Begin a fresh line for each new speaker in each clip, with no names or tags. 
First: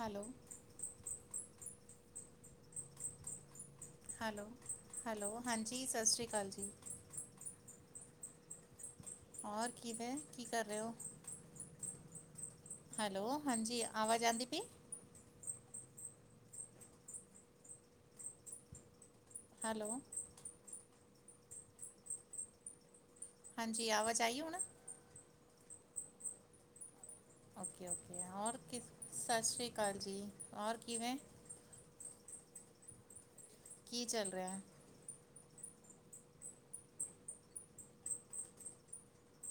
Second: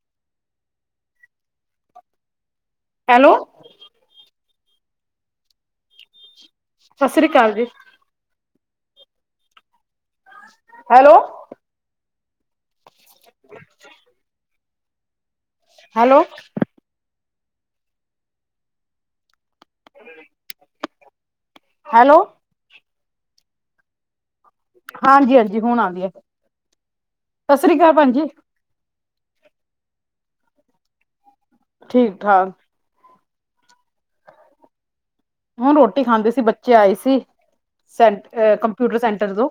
Hello
hello
hello hello ਹਾਂਜੀ ਸਤਿ ਸ਼੍ਰੀ ਅਕਾਲ ਜੀ।
ਸਤਿ ਸ੍ਰੀ ਅਕਾਲ ਜੀ
ਹੋਰ ਕਿਵੇਂ ਕੀ ਕਰ ਰਹੇ ਹੋ?
ਹੈਲੋ
ਹੈਲੋ ਹਾਂਜੀ ਆਵਾਜ ਆਂਦੀ ਪੀਏ?
ਹੈਲੋ
ਹੈਲੋ
ਹੈਲੋ
ਹਾਂਜੀ ਆਵਾਜ ਆਈ ਹੁਣ?
ਹਾਂਜੀ-ਹਾਂਜੀ ਹੁਣ ਆਉਂਦੀ ਹੈ। ਸਤਿ ਸ੍ਰੀ
ਓਕੇ
ਅਕਾਲ ਭੈਣਜੀ
ਓਕੇ ਔਰ ਕਿਸ ਸਤਿ ਸ਼੍ਰੀ ਅਕਾਲ ਜੀ। ਹੋਰ ਕਿਵੇਂ।
ਠੀਕ -ਠਾਕ।
ਕੀ ਚੱਲ ਰਿਹਾ।
ਉਹ ਰੋਟੀ ਖਾਂਦੇ ਸੀ ਬੱਚੇ ਆਏ ਸੀ ਸ ਕੰਪਿਊਟਰ ਸੈਂਟਰ ਤੋਂ।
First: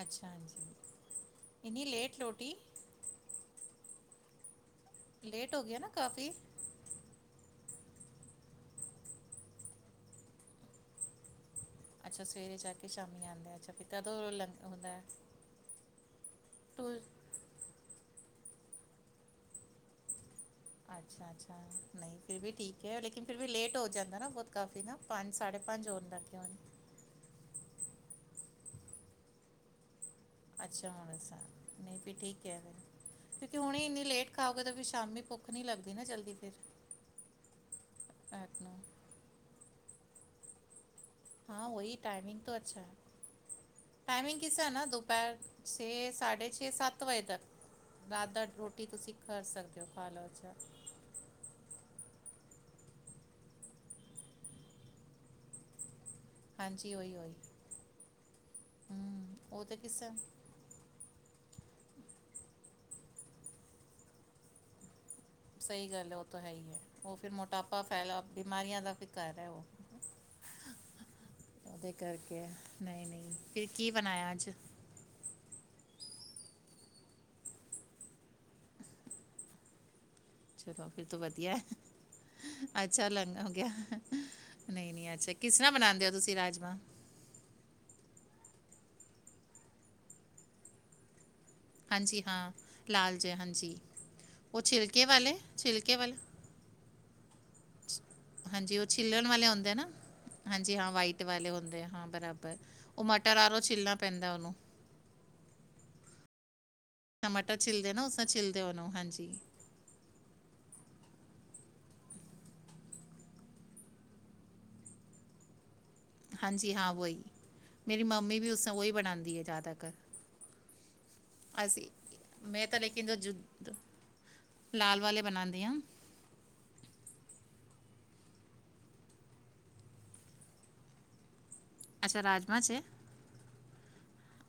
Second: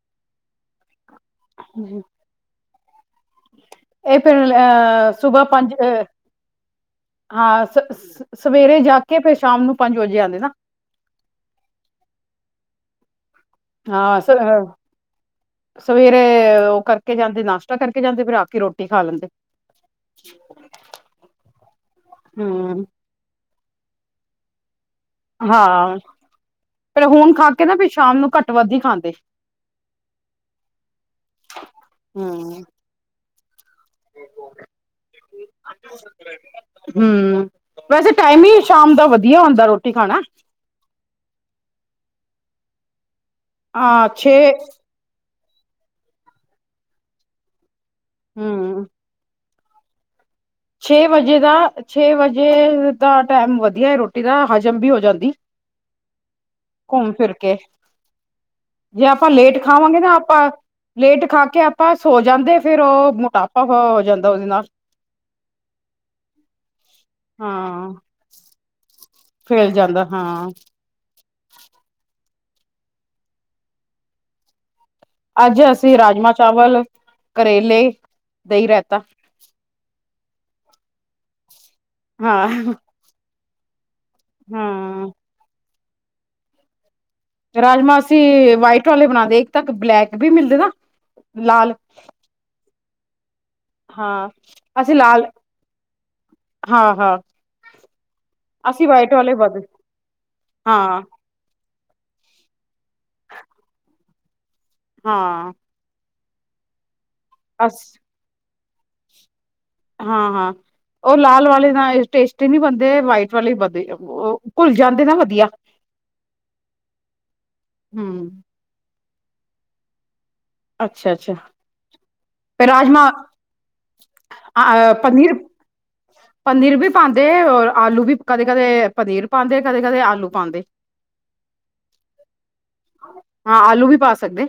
ਅੱਛਾ। ਹਾਂਜੀ। ਇਨੀ ਲੇਟ ਰੋਟੀ।
[unintelligible] ਅ ਸੁਬਾਹ
ਲੇਟ ਹੋ
ਪੰਜ
ਗਿਆ ਨਾ ਕਾਫੀ
ਹਾਂ ਸ ਸਵੇਰੇ ਜਾ ਕੇ ਫਿਰ ਸ਼ਾਮ ਨੂੰ ਪੰਜ ਵਜੇ ਆਉਂਦੇ ਨਾ।
ਅੱਛਾ। ਸਵੇਰੇ ਜਾ ਆ ਕੇ ਸ਼ਾਮ
ਹਾਂ ਸਵੇਰੇ ਉਹ
ਟੂਰ
ਕਰਕੇ ਜਾਂਦੇ ਨਾਸ਼ਤਾ ਕਰਕੇ ਜਾਂਦੇ ਫੇਿਰ ਆ ਕੇ ਰੋਟੀ ਖਾ ਲੈਂਦੇ।
ਅੱਛਾ, ਅੱਛਾ। ਨਹੀਂ ਫਿਰ ਵੀ ਠੀਕ
ਹਮ
ਹੈ। ਲਕਿਨ ਫਿਰ ਵੀ ਲੇਟ ਹੋ ਜਾਂਦਾ ਨਾ ਬਹੁਤ ਕਾਫੀ ਨਾ। ਪੰਜ ਸਾਢੇ ਪੰਜ
ਹਾਂ
ਹੋਣ ਲੱਗ ਗਏ ਹੁਣ
ਪਰ ਹੁਣ ਖਾ ਕੇ ਨਾ ਪਿੱਛੇ ਸ਼ਾਮ ਨੂੰ ਘੱਟ, ਵੱਧ ਹੀ ਖਾਂਦੇ।
[unintelligible] ਇੰਨੀ ਲੇਟ ਖਾਓਗੇ ਤਾਂ ਫਿਰ ਸ਼ਾਮੀ ਭੁੱਖ ਨਹੀਂ ਲੱਗਦੀ ਨਾ ਜਲਦੀ ਫਿਰ
ਹਮ ਵੈਸੇ ਟਾਈਮ ਹੀ
ਰਾਤ ਨੂੰ
ਸ਼ਾਮ ਦਾ ਵਧੀਆ ਹੁੰਦਾ ਰੋਟੀ ਖਾਣਾ।
ਹਾਂ ਉਹਹੀ ਟਾਈਮਿੰਗ ਤਾਂ ਅੱਛਾ ਹੈ।
ਹਾਂ ਛੇ
ਟਾਈਮਿੰਗ ਕਿਸ ਹੈ ਨਾ ਦੁਪਹਿਰ ਛੇ ਸਾਢੇ ਛੇ ਸਤ ਵਜੇ ਤਕ। ਰਾ ਦਾ
ਹੂੰ
ਰੋਟੀ ਤੁਸੀਂ ਕਰ ਸਕਦੇ। ਜੋ ਫਾਲੋ ਚਾ।
ਛੇ ਵਜੇ ਦਾ ਛੇ ਵਜੇ ਦਾ ਟਾਈਮ ਵਧੀਆ ਰੋਟੀ ਦਾ ਹਜ਼ਮ ਵੀ ਹੋ ਜਾਂਦੀ।
ਹਾਂਜੀ
ਘੁੰਮ
ਉਹੀ
ਫਿਰ
ਉਹੀ
ਕੇ ਜੇ ਆਪਾਂ
ਹੂੰ
ਲੇਟ
ਉਹ ਤਾਂ
ਖਾਵਾਂਗੇ
ਕਿਸਾ
ਨਾ ਆਪਾਂ ਲੇਟ ਖਾ ਕੇ ਕੇ ਆਪਾਂ ਸੋ ਜਾਂਦੇ ਫੇਿਰ ਉਹ ਮੋਟਾਪਾ ਹੋ ਹੋ ਜਾਂਦਾ ਉਹਦੇ ਨਾਲ।
ਸਹੀ ਗੱਲ ਹੈ। ਉਹ ਤਾਂ ਹੈ ਹੀ ਹੈ। ਉਹ ਫਿਰ ਮੋਟਾਪਾ ਫੈਲਾ ਬਿਮਾਰੀਆਂ ਦਾ। ਫਿਕਰ ਹੈ ਉਹ
ਫਲ ਜਾਂਦਾ ਹਾਂ।
ਉਹਦੇ ਕਰ। ਨਹੀਂ, ਨਹੀਂ ਫਰ ਕੀ ਬਣਾਇਆ ਅੱਜ।
ਅੱਜ ਅਸੀਂ ਰਾਜਮਾਂ, ਚਾਵਲ ਕਰੇਲੇ, ਦੇਹੀਂ ਰਹਿਤਾ।
ਚਲੋ ਫਿਰ ਤ ਵਧੀਆ। ਅੱਛਾ ਲੰਗਾ। ਗਿਆ ਨਹੀਂ,
ਹਾਂ
ਨਹੀ, ਅੱਛਾ, ਕਿਸ ਨਾਲ ਬਣਾਦੇ। ਤੁਸੀਂ ਰਾਜਮਾਂ
ਰਾਜਮਾ ਅਸੀਂ ਵਾਈਟ ਵਾਲੇ ਬਣਾਦੇ, ਇੱਕ ਤਾਂ ਕ ਬਲੈਕ ਵੀ ਮਿਲਦੇ ਨਾ। ਲਾਲ
ਹਾਂਜੀ। ਹਾਂ, ਲਾਲ। ਜੇ ਹਾਂਜੀ,
ਹਾਂ
ਉਹ
ਅਸੀਂ
ਛਿਲਕੇ
ਲਾਲ
ਵਾਲੇ, ਛਿਲਕੇ ਵਾਲੇ।
ਹਾਂ ਹਾਂ
ਹਾਂਜੀ, ਉਹ
ਅਸੀਂ ਵਾਈਟ
ਛਿਲਨ ਵਾਲੇ
ਵੱਧ
ਹੁੰਦੇ ਆ ਨਾ? ਹਾਂਜੀ, ਹਾਂ, ਵਾਈਟ ਵਾਲੇ ਹੁੰਦੇ ਆ। ਬਰਾਬਰ। ਉਹ ਮਟਰ ਆਰੋ ਛਿੱਲਣਾ ਪੈਂਦਾ ਉਹਨੂੰ।
ਹਾਂ।
ਟਮਟਰ
ਅਸ
ਛਿਲਦੇ ਨਾ ਉਸ ਛਿੱਲ ਤੇ ਓਨੂੰ। ਹਾਂਜੀ।
ਹਾਂ, ਹਾਂ, ਉਹ ਲਾਲ ਵਾਲੇ ਨਾ, ਟੇਸਟੀ ਨਹੀਂ ਬਣਦੇ। ਵਾਈਟ ਵਾਲੇ ਵਧੀਆ, ਉਹ ਘੁੱਲ ਜਾਂਦੇ ਨਾ ਵਧੀਆ।
ਹਾਂਜੀ। ਹਾਂ, ਉਹੀ ਮੇਰੀ
ਹਮ
ਮੰਮੀ ਵੀ ਉਸ ਉਹੀ ਬਣਾ [unintelligible]
ਅੱਛਾ, ਅੱਛਾ,
ਮੈਂ ਤਾਂ
ਰਾਜਮ
ਲੇਕਿਨ ਜੋ ਜੁ- ਲਾਲ ਵਾਲੇ
ਪਨੀਰ,
ਬਣਾਉਂਦੀ ਹਾਂ
ਪਨੀਰ ਵੀ ਪਾਂਉਂਦੇ ਹੋਰ ਆਲੂ ਵੀ ਕਦੇ-ਕਦੇ ਪਨੀਰ ਪਾਉਂਦੇ, ਕਦੇ-ਕਦੇ ਆਲੂ ਪਾਉਂਦੇ।
ਅੱਛਾ, ਰਾਜਮਾ ਚ?
ਹਾਂ, ਆਲੂ ਵੀ ਪਾ ਸਕਦੇ।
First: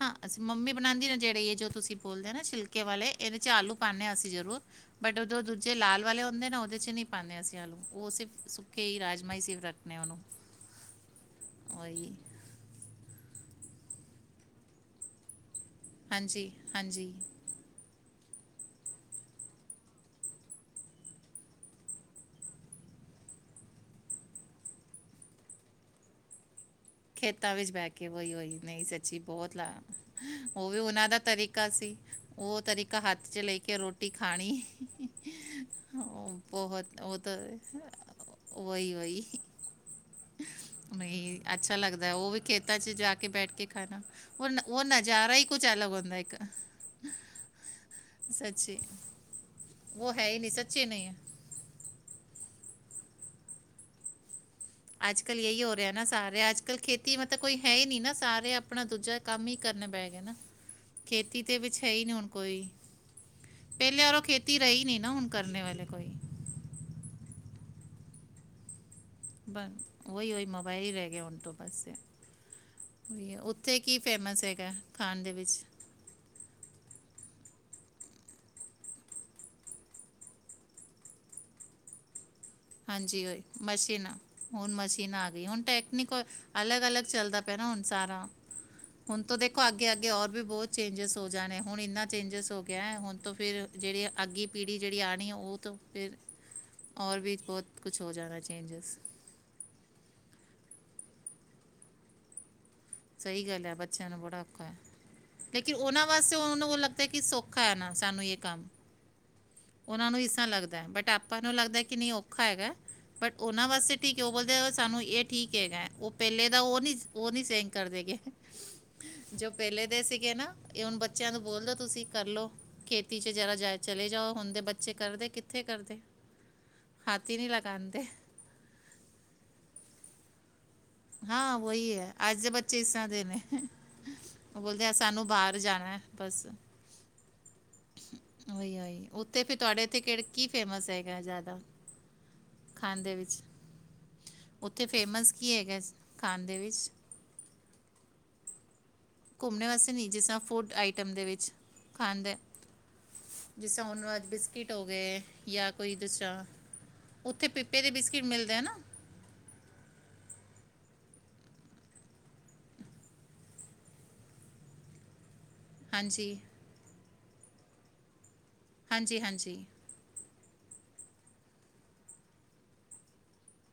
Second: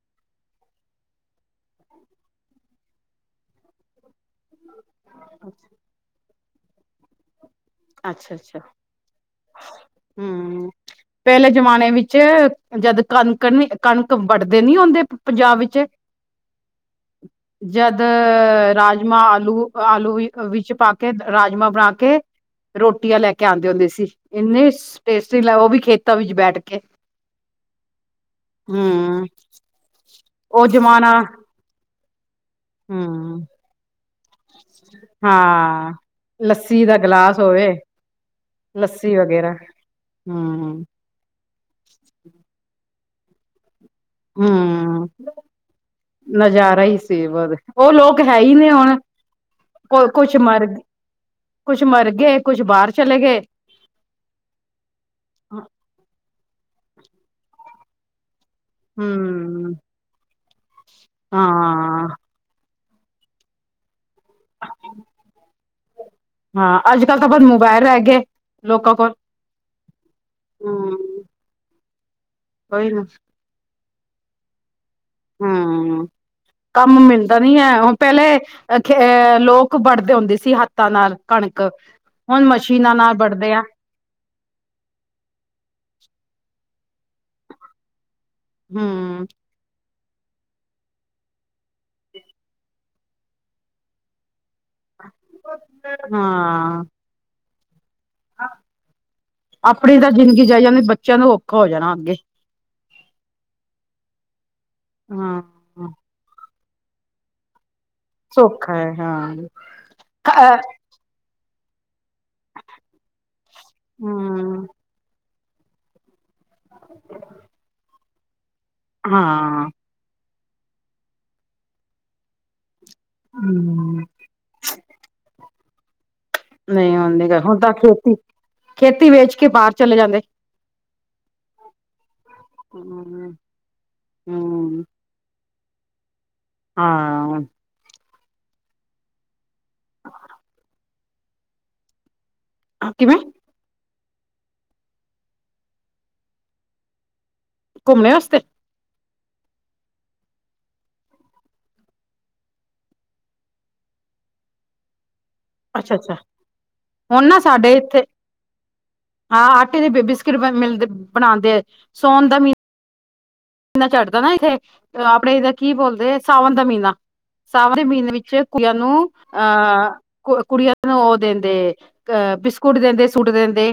ਹਾਂ। ਅਸੀਂ ਮੰਮੀ ਬਣਾਉਂਦੀ ਨਾ ਜਿਹੜੇ, ਇਹ ਜੋ ਤੁਸੀਂ ਬੋਲਦੇ ਨਾ, ਛਿਲਕੇ ਵਾਲੇ ਇਹਦੇ 'ਚ ਆਲੂ ਪਾਂਨੇ ਅਸੀਂ ਜ਼ਰੂਰ। ਬਟ ਉ ਦੋਂ ਦੂਜੇ ਲਾਲ ਵਾਲੇ ਦੇ ਨਾ ਔਢੇ 'ਚ ਨੀ ਪਾਂਦੇ ਅਸੀਂ ਆਲੂ ਉਹ
ਅੱਛਾ,
ਸਿਰਫ
ਅੱਛਾ
ਸੁੱਕੇ ਹੀ ਰਾਜਮਾ ਹੀ ਸਿਰਫ ਰੱਖਨੇ ਉਹਨੂੰ
ਹੂੰ। ਪਹਿਲੇ ਜਮਾਨੇ
ਉਹੀ
ਵਿੱਚ ਜਦ ਕਣਕਣ ਕਣਕ ਵੱਢਦੇ ਨੀ ਆਉਂਦੇ, ਪੰਜਾਬ ਵਿੱਚ
ਹਾਂਜੀ, ਹਾਂਜੀ।
ਅਹ ਰਾਜਮਾਂ ਆਲੂ, ਆਲੂ ਵਿੱਚ ਪਾ ਕੇ ਰਾਜਮਾਂ ਬਣਾ ਕੇ ਰੋਟੀਆਂ ਲੈ ਕੇ ਆਉਂਦੇ ਹੁੰਦੇ ਸੀ। ਇੰਨੇ ਟੇਸਟੀ ਲ, ਉਹ ਵੀ ਖੇਤਾਂ ਵਿੱਚ ਬੈਠ ਕੇ।
ਖੇਤਾਂ ਵਿੱਚ ਬਹਿ ਕੇ, ਉਹੀ ਹੋਹੀ ਨਹੀਂ ਸੱਚੀ
ਹਮ
ਬਹੁਤ ਲਾ ਉਹ ਵੀ ਉਹਨਾਂ ਦਾ ਤਰੀਕਾ ਸੀ। ਉਹ ਤਰੀਕਾ ਹੱਥ ਚ
ਹਮ
ਲੈ ਕੇ ਰੋਟੀ ਖਾਣੀ।
ਹਾਂ ਲੱਸੀ ਦਾ
ਬਹੁਤ ਉਹ ਤਾਂ,
ਗਿਲਾਸ ਹੋਵੇ ਲੱਸੀ
ਵਹੀ-ਵਹੀ,
ਵਗੈਰਾ ਹਮ
ਨਹੀਂ ਅੱ ਲੱਗਦਾ ਹੈ। ਉਹ ਵੀ ਖੇਤਾਂ ਚ ਜਾ ਕੇ ਬੈਠ ਕੇ
ਹਮਮ। ਨਜ਼ਾਰਾ ਹੀ ਸੀ। ਉਹ ਉਹ ਲੋਕ ਹੈ ਹੀ ਨੇ ਹੁਣ ਕੁਛ ਮਰ, ਕੁਛ ਮਰ ਗਏ ਕੁਛ ਬਾਹਰ ਚਲੇ ਗਏ।
ਅੱਜ-ਕਲ ਇਹੀ ਹੋ ਰਿਹਾ ਨਾ ਸਾਰੇ ਅੱਜ ਕਲ੍ਹ ਖੇਤੀ ਮਤਲਬ ਕੋਈ ਹੈ ਹੀ ਨੀ ਨਾ ਸਾਰੇ ਆਪ ਆਪਣਾ ਦੂਜਾ ਕੰਮ ਹੀ
ਹਮ
ਕਰਨੇ ਪੈ ਗੇ ਆ ਨਾ। ਖੇਤੀ ਤੇ ਵਿੱਚ ਹੈ ਹੀ ਨਈ
ਹਾਂ
ਹੁਣ ਕੋਈ। ਪਹਿਲੇ ਆਰੋ ਖੇਤੀ ਰਹੀ ਨ ਨਾ ਹੁਣ ਕਰਨੇ ਵਾਲੇ
ਹਾਂ ਅੱਜ ਕੱਲ ਤਾਂ ਬਸ ਮੋਬਾਇਲ ਰਹਿ ਗਏ ਹੈਗੇ ਲੋਕਾਂ ਕੋਲ।
ਬਸ ਓਹੀ ਓਹੀ ਮੋਬਾਇਲ
ਹੂੰ
ਰੇਹ ਗਿਆ ਹੁਨ ਤੋਂ ਬਸ।
ਕੋਈ
ਓਹੀ ਹ ਓਥੇ ਕੀ ਫੇਮਸ ਹੈਗਾ? ਖਾਣ ਦੇ ਵਿੱਚ?
ਹਮ ਕੰਮ ਮਿਲਦਾ ਨੀ ਹੈ। ਪਹਿਲੇ ਖ ਅਹ ਲੋਕ ਵੜਦੇ ਹੁੰਦੇ ਸੀ ਹੱਥਾਂ ਨਾਲ ਕਣਕ। ਹੁਣ ਮਸ਼ੀਨਾਂ ਨਾਲ
ਹਾਂਜੀ ਹੋ
ਵੱਢਦੇ ਆ
ਮਸ਼ੀਨਾਂ ਹੁਣ ਮਸ਼ੀਨਾਂ ਆ ਗਈ ਹੁਣ ਟੈਕਨੀਕ ਅਲਗ ਅਲੱਗ ਚੱਲਦਾ ਪਿਆ ਐ ਨਾ ਹੁਣ ਸਾਰਾ।
ਹਮ।
ਕੇ ਅੱਗੇ ਹੋਰ ਵੀ ਬਹੁਤ ਚੇਂਜਿਸ ਹੋ ਜਾਣੇ ਹੁਣ ਇੰਨਾ ਚੇਜਿਸ ਹੋ ਗਿਆ ਹੁਣ ਤੋਂ ਫਿਰ ਜਿਹੜੀ ਅੱਗੀ ਪੀੜੀ ਜਿਹੜੀ ਆਉਣੀ ਉਹ ਤਾਂ ਫਿਰ
ਹਾਂ
ਔਰ ਵੀ। ਬੋਤ
ਆਪਣੀ ਤਾਂ ਜ਼ਿੰਦਗੀ ਜਾਈ ਜਾਂਦੀ ਬੱਚ ਬੱਚਿਆਂ ਨੂੰ ਔਖਾ ਹੋ ਜਾਣਾ ਅੱਗੇ।
ਸਹੀ ਗੱਲ ਹੈ ਬੱਚਿਆਂ ਨੂੰ ਬੜਾ ਔਖਾ ਹੈ
ਹਾਂ
ਲੇਕਿਨ ਉਹਨਾਂ ਵਾਸਤੇ ਉਨੂ ਲੱਗਦਾ ਕੀ ਸੌਖਾ ਐ ਨਾ ਸਾਨੂੰ ਯੇ ਕੰਮ
ਸੌਖਾ ਹੈ ਹਾਂ
ਉਹਨਾਂ ਨੂੰ ਇਸਾ ਲੱਗਦਾ ਬਟ ਆਪਾਂ ਮੰਨੂ ਲੱਗਦਾ ਐ ਕੀ ਨਹੀਂ ਔਖ ਔਖਾ ਹੈਗਾ ਬਟ ਉਹਨਾਂ ਵਾਸਤੇ ਠੀਕ ਹੈ ਉਹ ਬੋਲਦੇ
ਹੂੰ
ਸਾਨੂੰ ਇਟ ਠੀਕ ਹੈਗਾ ਓਕ ਪਹਿਲੇ ਤਾਂ ਉਹ ਨਹੀਂ ਉਹ ਨਹੀਂ ਸੀ। ਦੇ ਕੇ, ਜੋ
ਹਾਂ
ਪਹਿਲੇ ਦੇ ਸੀਗੇ ਨਾ। ਐਹ ਹੁਨ ਬੱਚਿਆਂ ਨੂੰ ਬੋਲਦੋ ਤੁਸੀਂ ਕਰਲੋ। ਖੇਤੀ ਚ ਜਰਾ ਜਾ
ਹੂੰ
ਚਲੇ ਜਾਓ ਹੁੰਦੇ ਬੱਚੇ ਕਰਦੇ ਕਿੱਥੇ ਕਰਦੇ
ਨਹੀਂ ਹੁਣ
ਹੱਥ ਈ ਨੀ
ਹੁਣ ਤਾਂ
ਲਗਾਂਦੇ।
ਖੇਤੀ ਖੇਤੀ ਵੇਚ ਕੇ ਬਾਹਰ ਚਲੇ ਜਾਂਦੇ
ਹਾਂ ਉਹੀ ਐ ਅੱਜ ਦੇ ਬੱਚੇ ਇਸ ਤਰਾਂ ਦੇ
ਹੂੰ
ਨੇ ਉਹ
ਹੂੰ
ਬੋਲਦੇ ਸਾਨੂੰ ਬਾਹਰ ਜਾਣਾ ਐ ਬਸ।
ਹਾਂ ਹੁਣ।
ਓਹੀ ਓਹੀ ਓਥੇ ਫੇਰ ਤੁਹਾਡੇ ਐਥੇ ਕੇੜ ਕੀ ਫੇਮਸ ਹੈਗਾ ਜ਼ਿਆਦਾ? ਖਾਂਦੇ
ਕਿਵੇਂ
ਵਿੱਚ ਓਥੇ ਫੇਮਸ ਕੀ ਹੈਗਾ? ਕਾਂਦੇ ਵਿਚ?
ਘੁੰਮਨੇ ਵਾਸਤੇ?
ਘੁੰਮਨੇ ਵਾਸਤੇ ਨਹੀਂ ਜਿਸਰਾ ਫੂਡ ਆਈਟਮ ਦੇ ਵਿੱਚ ਖਾਂਦੇ ਜਿਸ ਹੁਨ ਬਿਸਕਿਟ ਹੋ ਗਏ। ਜਾਂ ਕੋਈ
ਅੱਛਾ-ਅੱਛਾ,
ਦੂਸਰਾ
ਹੁਣ ਨਾ
ਉੱਥੇ
ਸਾਡੇ
ਪਿੱਪੇ ਦੇ
ਇੱਥੇ
ਬਿਸਕਿਟ ਮਿਲਦੇ ਆ ਨਾ
ਹਾਂ ਆਟੇ ਦੀ ਬਿ ਬਿਸਕਿਟ ਬਣ ਮਿਲਦੇ। ਬਣਾਂਦੇ, ਸੋਣ ਦਾ ਮੀਨ ਨਾ ਚੜਦਾ ਨਾ ਇੱਥੇ ਆਪਣੇ ਇਦੇ ਕੀ ਬੋਲਦੇ
ਹਾਂਜੀ
ਸਾਵਨ ਦਾ ਮੀਨਾ। ਸਾਵਣ ਦੇ ਮਹੀਨੇ ਚ ਕੁੜੀਆ ਨੂੰ
ਹਾਂਜੀ ਹਾਂਜੀ
ਅਹ ਕ ਕੁੜੀਆਂ ਨੂੰ ਔ ਦਿੰਦੇ ਅਹ ਬਿਸਕੁਟ ਦਿੰਦੇ ਸੂਟ ਦਿੰਦੇ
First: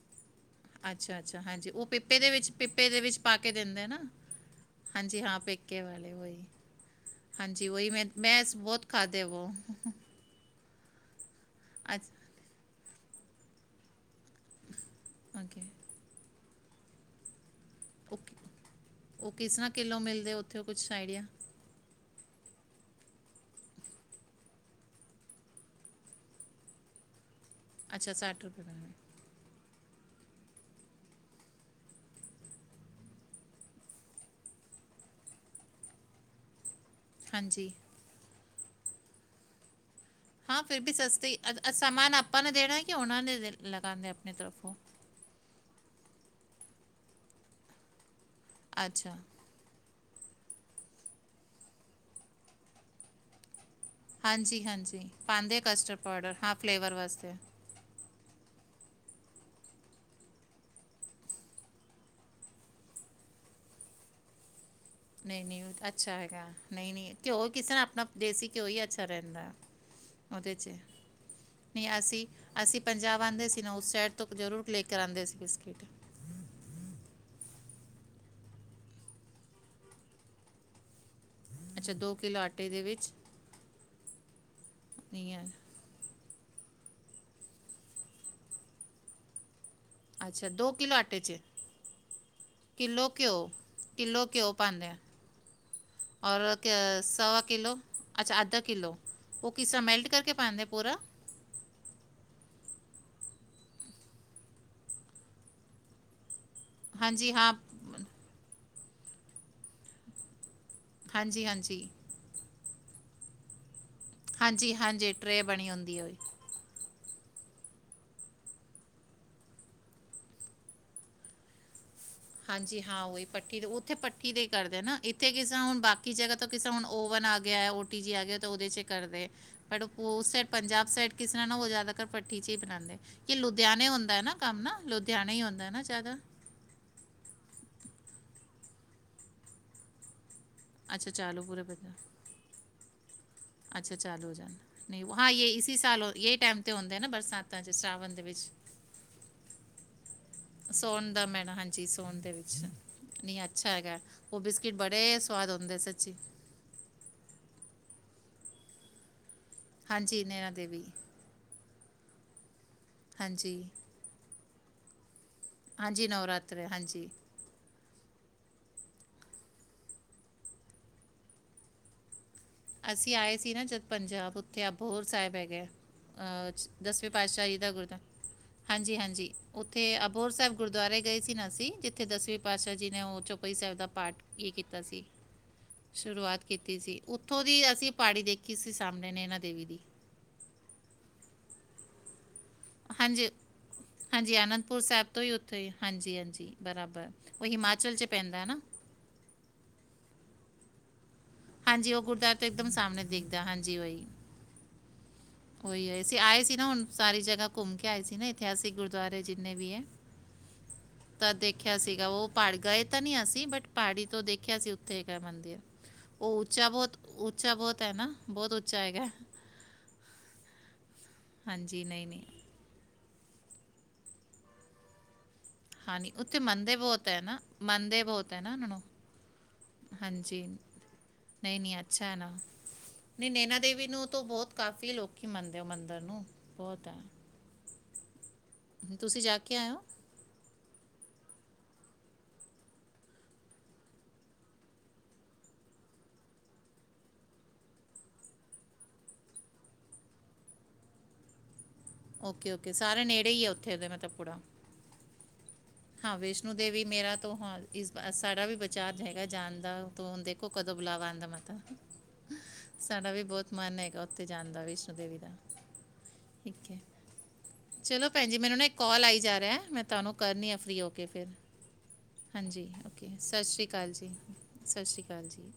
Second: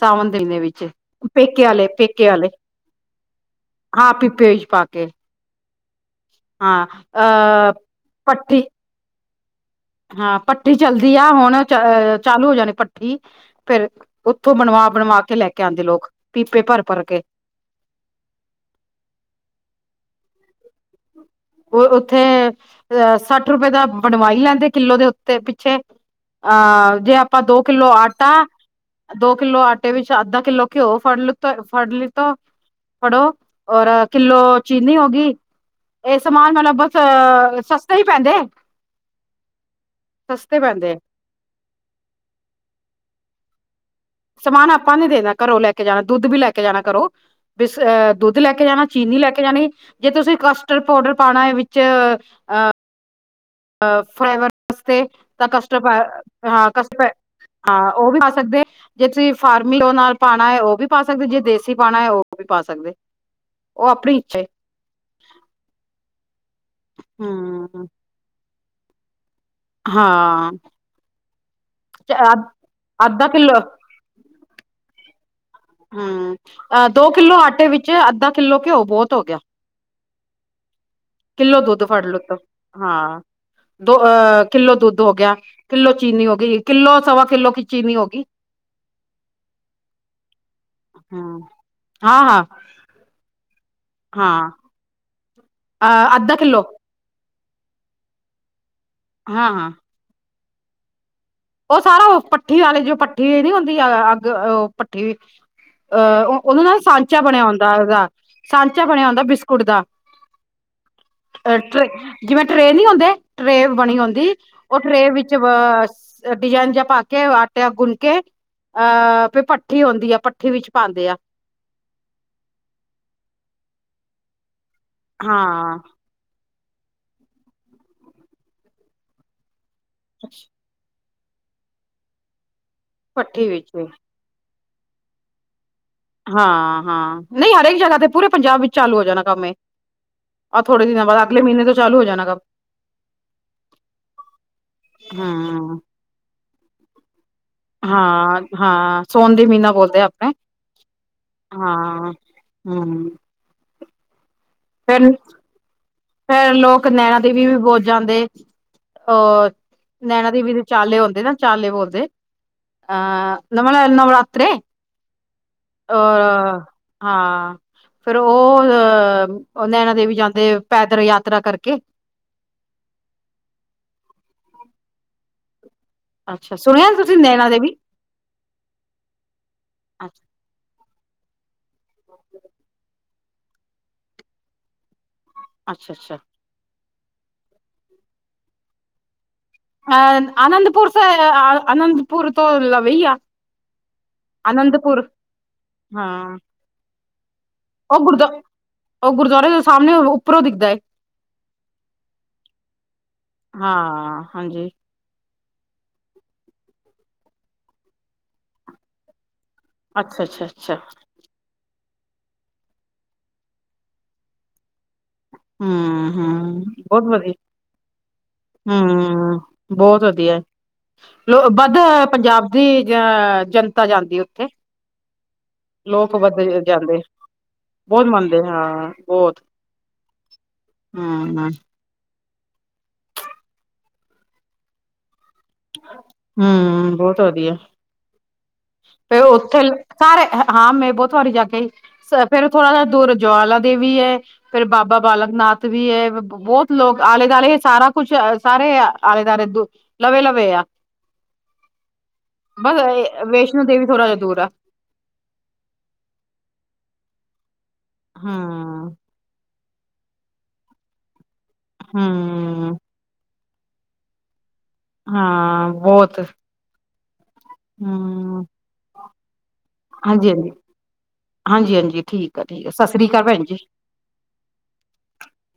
ਸਾਵਨ ਦੀਨੇ ਵਿੱਚ ਪੇਕੇ ਆਲੇ ਪੇਕੇ ਆਲੇ।
ਪੇ ਦੇ ਵਿੱਚ ਪਾ ਕੇ ਦਿੰਦੇ ਐਨਾ,
ਹਾਂ ਪਿੱਪੇ ਵਿੱਚ ਪਾ ਕੇ
ਹਾਂਜੀ ਹਾਂ ਪੇ ਕੇਵਲ ਵੋਹੀ
ਹਾਂ
ਹਾਂਜੀ
ਅਹ
ਵਹੀ ਮੈਂ ਮੈਂ ਸ
ਪੱਠੀ
ਬੌਤ ਖਾਦੇ ਐ ਵੋ।
ਚਲਦੀਆਂ ਹੋਣ ਨ ਚ
ਅੱਛਾ
ਚਾਲੂ ਹੋ ਜਾਣੇ ਪੱ ਦੀ ਫੇਰ ਉੱਥੋਂ ਬਣਵਾ-ਬਣਵਾ ਕੇ ਲੈ ਕੇ
ਓਕੇ
ਆਂਦੇ ਲੋਕ। ਪੀਪੇ ਭਰ-ਭਰ ਕੇ।
ਔ ਕਿ, ਔ ਕਿਸ ਤਰ੍ਹਾਂ ਕਿੱਲੋ ਮਿਲਦੇ ਔ? ਔ ਕੁਛ ਆਈਡੀਆ।
ਉਹ ਉੱਥੇ ਅਹ ਸੱਠ ਰੁਪਏ ਦਾ ਬਣਵਾਈ ਲੈਂਦੇ ਕਿੱਲੋ ਦੇ ਉੱਤੇ ਪਿੱਛੇ ਅਹ ਜੇ ਆਪਾਂ ਦੋ ਕਿੱਲੋ
ਅੱਛਾ
ਆਟਾ
ਰੁਪਏ ਮਿਲਦੇ
ਦੋ ਕਿੱਲੋ ਆਟ ਟੇ ਵਿੱਚ ਅੱਧਾ ਕਿੱਲੋ ਘਿਓ ਫੜ ਲਿਤ ਫੜ ਲੀਤਾ, ਫੜੋ ਔਰ ਕਿੱਲੋ ਚੀਨੀ ਹੋ ਗੀ। ਏ ਸਮਾਨ ਮਤਲਬ ਬ ਫਅ
ਹਾਂਜੀ
ਸਸਤੇ ਹੀ ਪੈਂਦੇ। ਸਸਤੇ
ਹਾਂ, ਫਿਰ
ਪੈਂਦੇ
ਬੀ ਸਸਤੀ ਅ ਅ ਸਮਾਨ ਅਪਾਂ ਨੇ ਦੇਣੈ ਕਿ ਔਨਾਂ ਨੇ ਦੇਣ
ਸਮਾਨ ਆਪਾਂ ਨੇ ਦੇਣੈ ਘਰੋਂ ਲੈ ਕ ਕੇ ਜਾਣਾ ਦੁੱਧ ਬੀ ਲੈ ਕੇ ਜਾਣਾ ਕਰੋ ਬਿਸ ਅਹ ਦੁੱਧ ਲੈ ਕੇ ਜਾਣਾ
ਅੱਛਾ
ਚੀਨੀ ਲੈ ਕੇ ਜਾਣੀ। ਜੇ ਤੁਸੀਂ ਕਸਟਰਡ ਪੌਡਰ ਪਾਣਾ ਏ ਵਿੱਚ ਅਹ ਅ ਫਲੇਵਰ
ਹਾਂਜੀ ਹਾਂਜੀ
ਵਸਤੇ ਤਾਂ
ਪਾਉਂਦੇ
ਕਟਤਰ
ਕਸਟਰਡ ਪਾਊਡਰ
ਪਾਯੈ ਹਾਂ ਕਸ
ਫਲੇਵਰ
ਪਾ
ਵਾਸਤੇ
ਹਾਂ। ਓਹ ਵੀ ਪਾ ਸਕਦੇ ਜੇ ਤੁਸੀਂ ਫਾਰਮੀ ਔ ਨਾਲ ਪਾਣਾ ਏ ਓਹ ਵੀ ਪਾ ਸਕਦੇ ਜੇ ਦੇਸੀ ਪਾਣਾ ਏ ਓਹ ਵੀ ਪਾ ਸਕਦੇ, ਓਹ ਆਪਣੀ ਇੱਛਾ ਏ।
ਨਹੀਂ ਨਹੀਂ ਅੱਛਾ ਹੈਗੈ। ਨਹੀਂ ਨਹੀਂ ਘਿਓ ਕਿਸੇ ਨਾ
ਹਮ
ਅਪਣਾ ਦੇਸੀ ਘਿਓ ਈ ਅੱਛਾ ਰੈੰਦੈ।
ਹਾਂ
ਉਹਦੇ ਚ ਨਹੀਂ ਅਸੀਂ ਅਸੀਂ ਪੰਜਾਬ
ਅੱਧਾ
ਆਉਂਦੇ
ਕਿੱਲੋ
ਸੀ ਨਾ ਉਸ ਸ਼ਹਿਰ ਤੋਂ ਜ਼ਰੂਰ ਲੈ ਕੇ ਕਰ੍ਹਾਂਦੇ ਸੀ ਬਿਸਕਿਟ
ਹਮ ਅਹ ਦੋ ਕਿੱਲੋ ਆਟੇ ਵਿੱਚ ਠੀਕ ਅੱਧਾ ਕਿੱਲੋ ਘਿਓ ਬਹੁਤ ਹੋ ਗਿਆ ਕਿੱਲੋ ਦੁੱਧ
ਅੱਛਾ
ਫੜ ਲੁਤ
ਕਿਲੋ ਆਟੇ ਦੇ ਵਿੱਚ
ਹਾਂ ਦੋ ਅਹ ਕਿੱਲੋ ਦੁੱਧ ਹੋ
ਨਹੀਂ
ਗਿਆ
ਹੈ
ਕਿੱਲੋ ਚੀਨੀ ਹੋ ਕਿੱਲੋ ਸਵਾ ਕਿੱਲੋ ਕੀ ਚੀਨੀ ਹੋ ਗਈ
ਅੱਛਾ ਦੋ ਕਿੱਲੋ ਆਟੇ ਚ ਕਿੱਲੋ ਘਿਓ ਕਿੱਲੋ ਘਿਓ ਪਾਉਂਦੇ ਆ ਔਰ ਕ ਸਵਾ ਕਿਲੋ ਅੱਛਾ ਅੱਦਰਕ ਕਿੱਲੋ
ਹਾਂ
ਉਹ ਕਿਸ
ਹਾਂ
ਤਰਾ ਮੈਲਟ ਕਰਕੇ ਪਾਾਂਦੇ ਪੂਰਾ
ਉਹ ਸਾਰਾ ਉਹ ਪੱਠੀ ਵਾਲੇ ਜੋ ਪੱਠੀ ਨੀ ਹੁੰਦੀ ਅੱਗ ਉਹ ਭੱਠੀ ਅਹ ਉਹਨੂੰ ਨਾਲ ਸਾਂਚਾ
ਹਾਂਜੀ
ਬਣਿਆ
ਹਾਂ
ਹੁੰਦਾ ਉਹਦਾ ਸਾਂਚਾ ਬਣਿਆ ਹੁੰਦਾ ਬਿਸਕੁਟ ਦਾ
ਹਾਂਜੀ
ਅ ਤੇ
ਹਾਂਜੀ
ਜਿਵੇਂ ਟਰੇੇ ਨਹੀਂ ਹੁੰਦੇ ਟਰੇੇ ਬਣੀ ਹੁੰਦੀ
ਹਾਂਜੀ
ਉਹ ਟਰੇ
ਹਾਂਜੀ
ਵਿੱਚ
ਬਣੀ
ਅ
ਹੁੰਦੀ ਹੈ ਉਹ
ਡਿਜਾਇਨ ਜਾਂ ਪਾ ਕੇ ਆਟਿਆ ਗੁੰਨ ਕੇ ਅਹ ਫਿਰ ਭੱਠੀ ਆਉਂਦੀ ਆ ਭੱਠੀ ਵਿੱਚ ਪਾਉਂਦੇ ਆ
ਹਾਂਜੀ ਹਾਂ ਉਹੀ ਭੱਠੀ ਦੇ ਉੱਥੇ ਭੱਠੀ ਦੇ ਕਰਦੇ ਨਾ ਇੱਥੇ ਕਿਸ
ਹਾਂ
ਹੁਣ ਬਾਕੀ ਜਗ੍ਹਾ ਕਿਸੇ ਹੁਣ ਓਵਨ ਆ ਗਿਆ ਓਟੀ ਜੀ ਆ ਗਿਆ ਉਹਦੇ ਚ ਕਰਦੇ ਪਰ ਉਸ ਸਾਈਡ ਪੰਜਾਬ ਸਾਈਡ ਕਿਸ ਤਰ ਨਾ ਉਹ ਜ਼ਿਆਦਾ ਪੱਟੀ ਚਚ ਹੀ ਬਣਾ ਕੀ
ਭੱਠੀ ਵਿੱਚ
ਲੁਧਿਆਣੇ ਹੁੰਦਾ ਹੈ ਨਾ ਕੰਮ ਨਾ ਲੁਧਿਆਣਾ ਹੀ ਹੁੰਦਾ ਹੇ ਨਾ ਜ਼ਿਆਦਾ
ਹਾਂ ਹਾਂ ਨਹੀਂ ਹਰੇਕ ਜਗ੍ਹਾ ਤੇ ਪੂਰੇ ਪੰਜਾਬ ਵਿੱਚ ਚਾਲੂ ਹੋ ਜਾਣਾ ਕੰਮ ਆਹ ਥੋੜੇ ਦਿਨਾਂ
ਅੱਛਾ
ਬਾਅਦ ਅਗਲੇ
ਚਾਲੂ ਪੂਰੇ
ਮਹੀਨੇ ਤੋਂ ਚਾਲੂ ਹੋ
ਪੰਜਾਬ
ਜਾਣਾ ਕੰਮ
ਅੱਛਾ ਚਾਲੂ ਹੋ ਜਾਣ ਨਹੀਂ ਹਾਂ ਯ ਇਸੀ
ਹੂੰ।
ਸਾਲ ਹੋ ਯਹੀ ਟਾਈਮ ਹੁੰਦੇ ਨਾ ਬਰਸਾਤ ਚ ਸਾਵਣ ਦੇ ਵਿੱਚ
ਹਾਂ ਹਾਂ ਸੋਨ ਦੀ ਮਹੀਨਾ ਬੋਲਦੇ ਆਪਣੇ
ਸੌਉਣ ਦਾ ਮੈਣਾ ਹਾਂਜੀ
ਹਾਂ
ਸੋਣ ਦੇ ਵਿੱਚ
ਹੂੰ
ਨੀ ਅੱਛਾ ਹੈਗਾ ਉਹ ਬਿਸਕਿਟ
ਫਿਰ
ਬੜੇ ਸਵਾਦ ਹੁੰਦੇ ਸੱਚੀ
ਫਿਰ ਲੋਕ ਨੈਣਾਂ ਦੇਵੀ ਵੀ ਬਹੁਤ ਜਾਂਦੇ ਹ ਨੈਣਾ ਦੇਵੀ ਦੇ ਚਾਲੇ ਹੁੰਦੇ ਨਾ ਚਾਲੇ ਬੋਲਦੇ ਜ ਹਾਂ
ਹਾਂਜੀ
ਨੋਵਾ ਨਰਾਤਰੇ ਅ
ਹਾਂਜੀ ਨਵਰਾਤਰੇ ਹਾਂਜੀ
ਹਾਂ ਫੇਰ ਉਹ ਅ ਉਹ ਨੈਣਾ ਦੇਵੀ ਜਾਂਦੇ ਪੈਦਲ ਯਾਤਰਾ ਕਰਕੇ
ਅਸੀਂ ਆਏ ਸੀ ਨਾ ਜਦ ਪੰਜਾਬ ਉੱਥੇ ਅਪਹੋਰ ਸਾਹਿਬ ਹੈਗਾ ਅ
ਅੱਛਾ ਸੁਣਿਆ
ਦਸਵੇਂ
ਤੁਸੀਂ
ਪਾਤਿਸ਼ਾਹ
ਨੈਣਾ
ਜੀ ਦਾ
ਦੇਵੀ
ਗੁਰਦਾਆ ਹਾਂਜੀ ਹਾਂਜੀ ਉੱਥੇ
ਅੱਛਾ
ਅਭੋਰ ਸਾਹਿਬ ਗੁਰਦੁਆਰੇ ਗਏ ਸੀ ਨਾ ਅਸੀਂ ਜਿੱਥੇ ਦਸਵੇਂ ਪਾਤਸ਼ਾਹ ਜੀ ਨੇ ਉਹ ਚੌਪੜੀ ਸਾਹਿਬ ਦਾ ਪਾਠ ਹੀ ਕੀਤਾ ਸੀ
ਅੱਛਾ ਅੱਛਾ
ਸ਼ੁਰੂਆਤ ਕੀਤੀ ਸੀ ਉ ਉੱਥੋਂ ਦੀ ਅਸੀਂ ਪਹਾੜੀ ਦੇਖੀ ਸੀ ਸਾਹਮਣੇ ਨੇਨਾ
ਅਹ ਅਨੰਦਪੁਰ ਸਾਹਿਬ ਅਨੰਦਪੁਰ ਪੁਰ
ਹਾਂਜੀ ਹਾਂਜੀ ਅਨੰਦਪੁਰ
ਆਨੰਦਪੁਰ
ਸਾਹਿਬ ਤੋਂ ਹੀ ਉੱਥੇ ਹਾਂਜੀ
ਹਾਂ
ਹਾਂਜੀ ਬਰਾਬਰ ਉਹ ਹਿਮਾਚਲ
ਉਹ
'ਚ
ਗੁਰਦੁਆ
ਪੈਂਦਾ ਹੈ ਨਾ
ਉਹ ਗੁਰਦੁਆਰੇ ਦੇ ਸਾਹਮਣਿਉਂ ਉੱਪਰੋਂ ਦਿਖਦਾ ਏ
ਹਾਂਜੀ ਉਹ ਗੁਰਦੁਆਰਾ ਤੋਂ ਇੱਕਦਮ ਸਾਹਮਣੇ ਦਿਖਦਾ ਹਾਂਜੀ ਵਹੀ
ਹਾਂ ਹਾਂਜੀ
ਉਹੀ ਹੈਏ ਅਸੀਂ ਆਏ ਸੀ ਨਾ ਹੁਣ ਸਾਰੀ ਜਗ੍ਹਾ ਘੁੰਮ ਕੇ ਆਏ ਸੀ ਨਾ ਇਤਿਹਾਸਿਕ ਗੁਰਦੁਆਰੇ ਜੀ
ਅੱਛਾ ਅੱਛਾ ਅੱਛਾ
ਦੇਖਿਆ ਸੀਗਾ ਉਹ ਪਹਾੜ ਗਏ ਤਾਂ ਨੀ ਅਸੀਂ ਬਟ ਪਹਾੜੀ ਤੋਂ ਦੇਖਿਆ ਸੀ ਉੱਥੇ ਜੈ ਮੰਦਿਰ
ਹਮ ਹਮ
ਉੱਚਾ ਬਹੁਤ
ਵਧੀਆ
ਉੱਚਾ ਬਹੁਤ ਹੈ ਨਾ ਬਹੁਤ ਉੱਚਾ ਹੈਗਾ
ਹਮ ਬਹੁਤ ਵਧੀਆ ਲੋ ਵੱਧ
ਹਾਂਜੀ ਨਹੀਂ ਨਹੀਂ
ਪੰਜਾਬ ਦੀ ਜਾਂ ਜਨਤਾ ਜਾਂਦੀ ਉੱਥੇ
ਹਾਂ ਨਹੀਂ
ਲੋਕ
ਉੱਥੇ
ਵਧ
ਮੰਦੇ
ਜਾਂਦੇ
ਬਹੁਤ ਹੈ ਨਾ ਮੰਦੇ
ਬਹੁਤ
ਹੈ
ਮੰਨਦੇ
ਨਾ ਉਹਨਾਂ
ਹਾਂ
ਨੂੰ
ਬਹੁਤ
ਹਾਂਜੀ
ਹਮ
ਨਹੀਂ ਨਹੀਂ ਅੱਛਾ ਹੈਨਾ ਨੈਨਾ ਦੇਵੀ ਨੂੰ ਤਾਂ ਬਹੁਤ ਕਾਫ਼ੀ ਲੋਕ
ਹਮ ਬਹੁਤ ਵਧੀਆ ਫੇਰ
ਤੁਸੀਂ ਜਾ ਕੇ
ਉੱਥੇ
ਆਏ ਹੋ
ਸਾਰੇ ਹਾਂ ਮੈਂ ਬਹੁਤ ਵਾਰੀ ਜਾ ਕੇ ਫੇਰ ਥੋੜਾ ਜਿਹਾ ਦੂਰ ਜਵਾਲਾ ਦੇਵੀ ਹੈ ਫੇਿਰ ਬਾਬਾ ਬਾਲਕ ਨਾਥ ਵੀ ਹੈ ਬਹੁਤ ਲੋਕ ਆਲੇ ਦੁਆਲੇ ਸਾਰਾ ਕੁਛ ਸਾਰੇ ਆਲੇ ਦੁਆਲੇ ਦ ਲਵੇ ਲਵੇ ਆ
ਓਕੇ-ਓਕੇ,
ਬਸ
ਸਾਰਿਆਂ ਨੇ
ਵੈਸ਼ਨੋ ਦੇਵੀ ਥੋੜਾ ਜਿਹਾ ਦੂਰ ਆ
ਹਾਂ ਵੈਸ਼ਨੂੰ ਦੇਵੀ ਮੇਰਾ ਤੋਂ ਹਾਲ ਇਸ ਬਾਰ, ਸਾਡਾ ਵੀ
ਹੂੰ।
ਵਿਚਾਰ ਹੈਗਾ ਜਾਣ ਨੂੰ। ਤੋ ਹੁਣ ਦੇਖੋ ਕਦੋਂ ਬੁਲਾਵਾ ਆਂਦਾ ਮਾ
ਹਮ
ਮਨ ਹੈਗਾ ਉੱਥੇ ਜਾਣ ਦਾ ਵੀ।
ਹਾਂ, ਬਹੁਤ
ਚਲੋ ਭੈਣਜੀ
ਹੂੰ
ਮੈਨੂੰ ਨਾ ਇੱਕ ਕਾਲ ਆਈ ਜਾ ਰਿਹਾ, ਮੈਂ ਤੁਹਾਨੂੰ
ਹਾਂਜੀ
ਕਰਨੀ
ਹਾਂਜੀ।
ਆ ਫ ਫ੍ਰੀ ਹੋਕੇ ਫਿਰ,
ਹਾਂਜੀ ਹਾਂਜੀ ਠੀਕ ਆ ਠੀਕ
ਹਾਂਜੀ।
ਆ ਸਤਿ
ਓਕੇ,
ਸ੍ਰੀ ਅਕਾਲ
ਸਤਿ
ਭੈਣ ਜੀ।
ਸ਼੍ਰੀ ਅਕਾਲ ਜੀ, ਸਤਿ ਸ਼੍ਰੀ ਅਕਾਲ ਜੀ।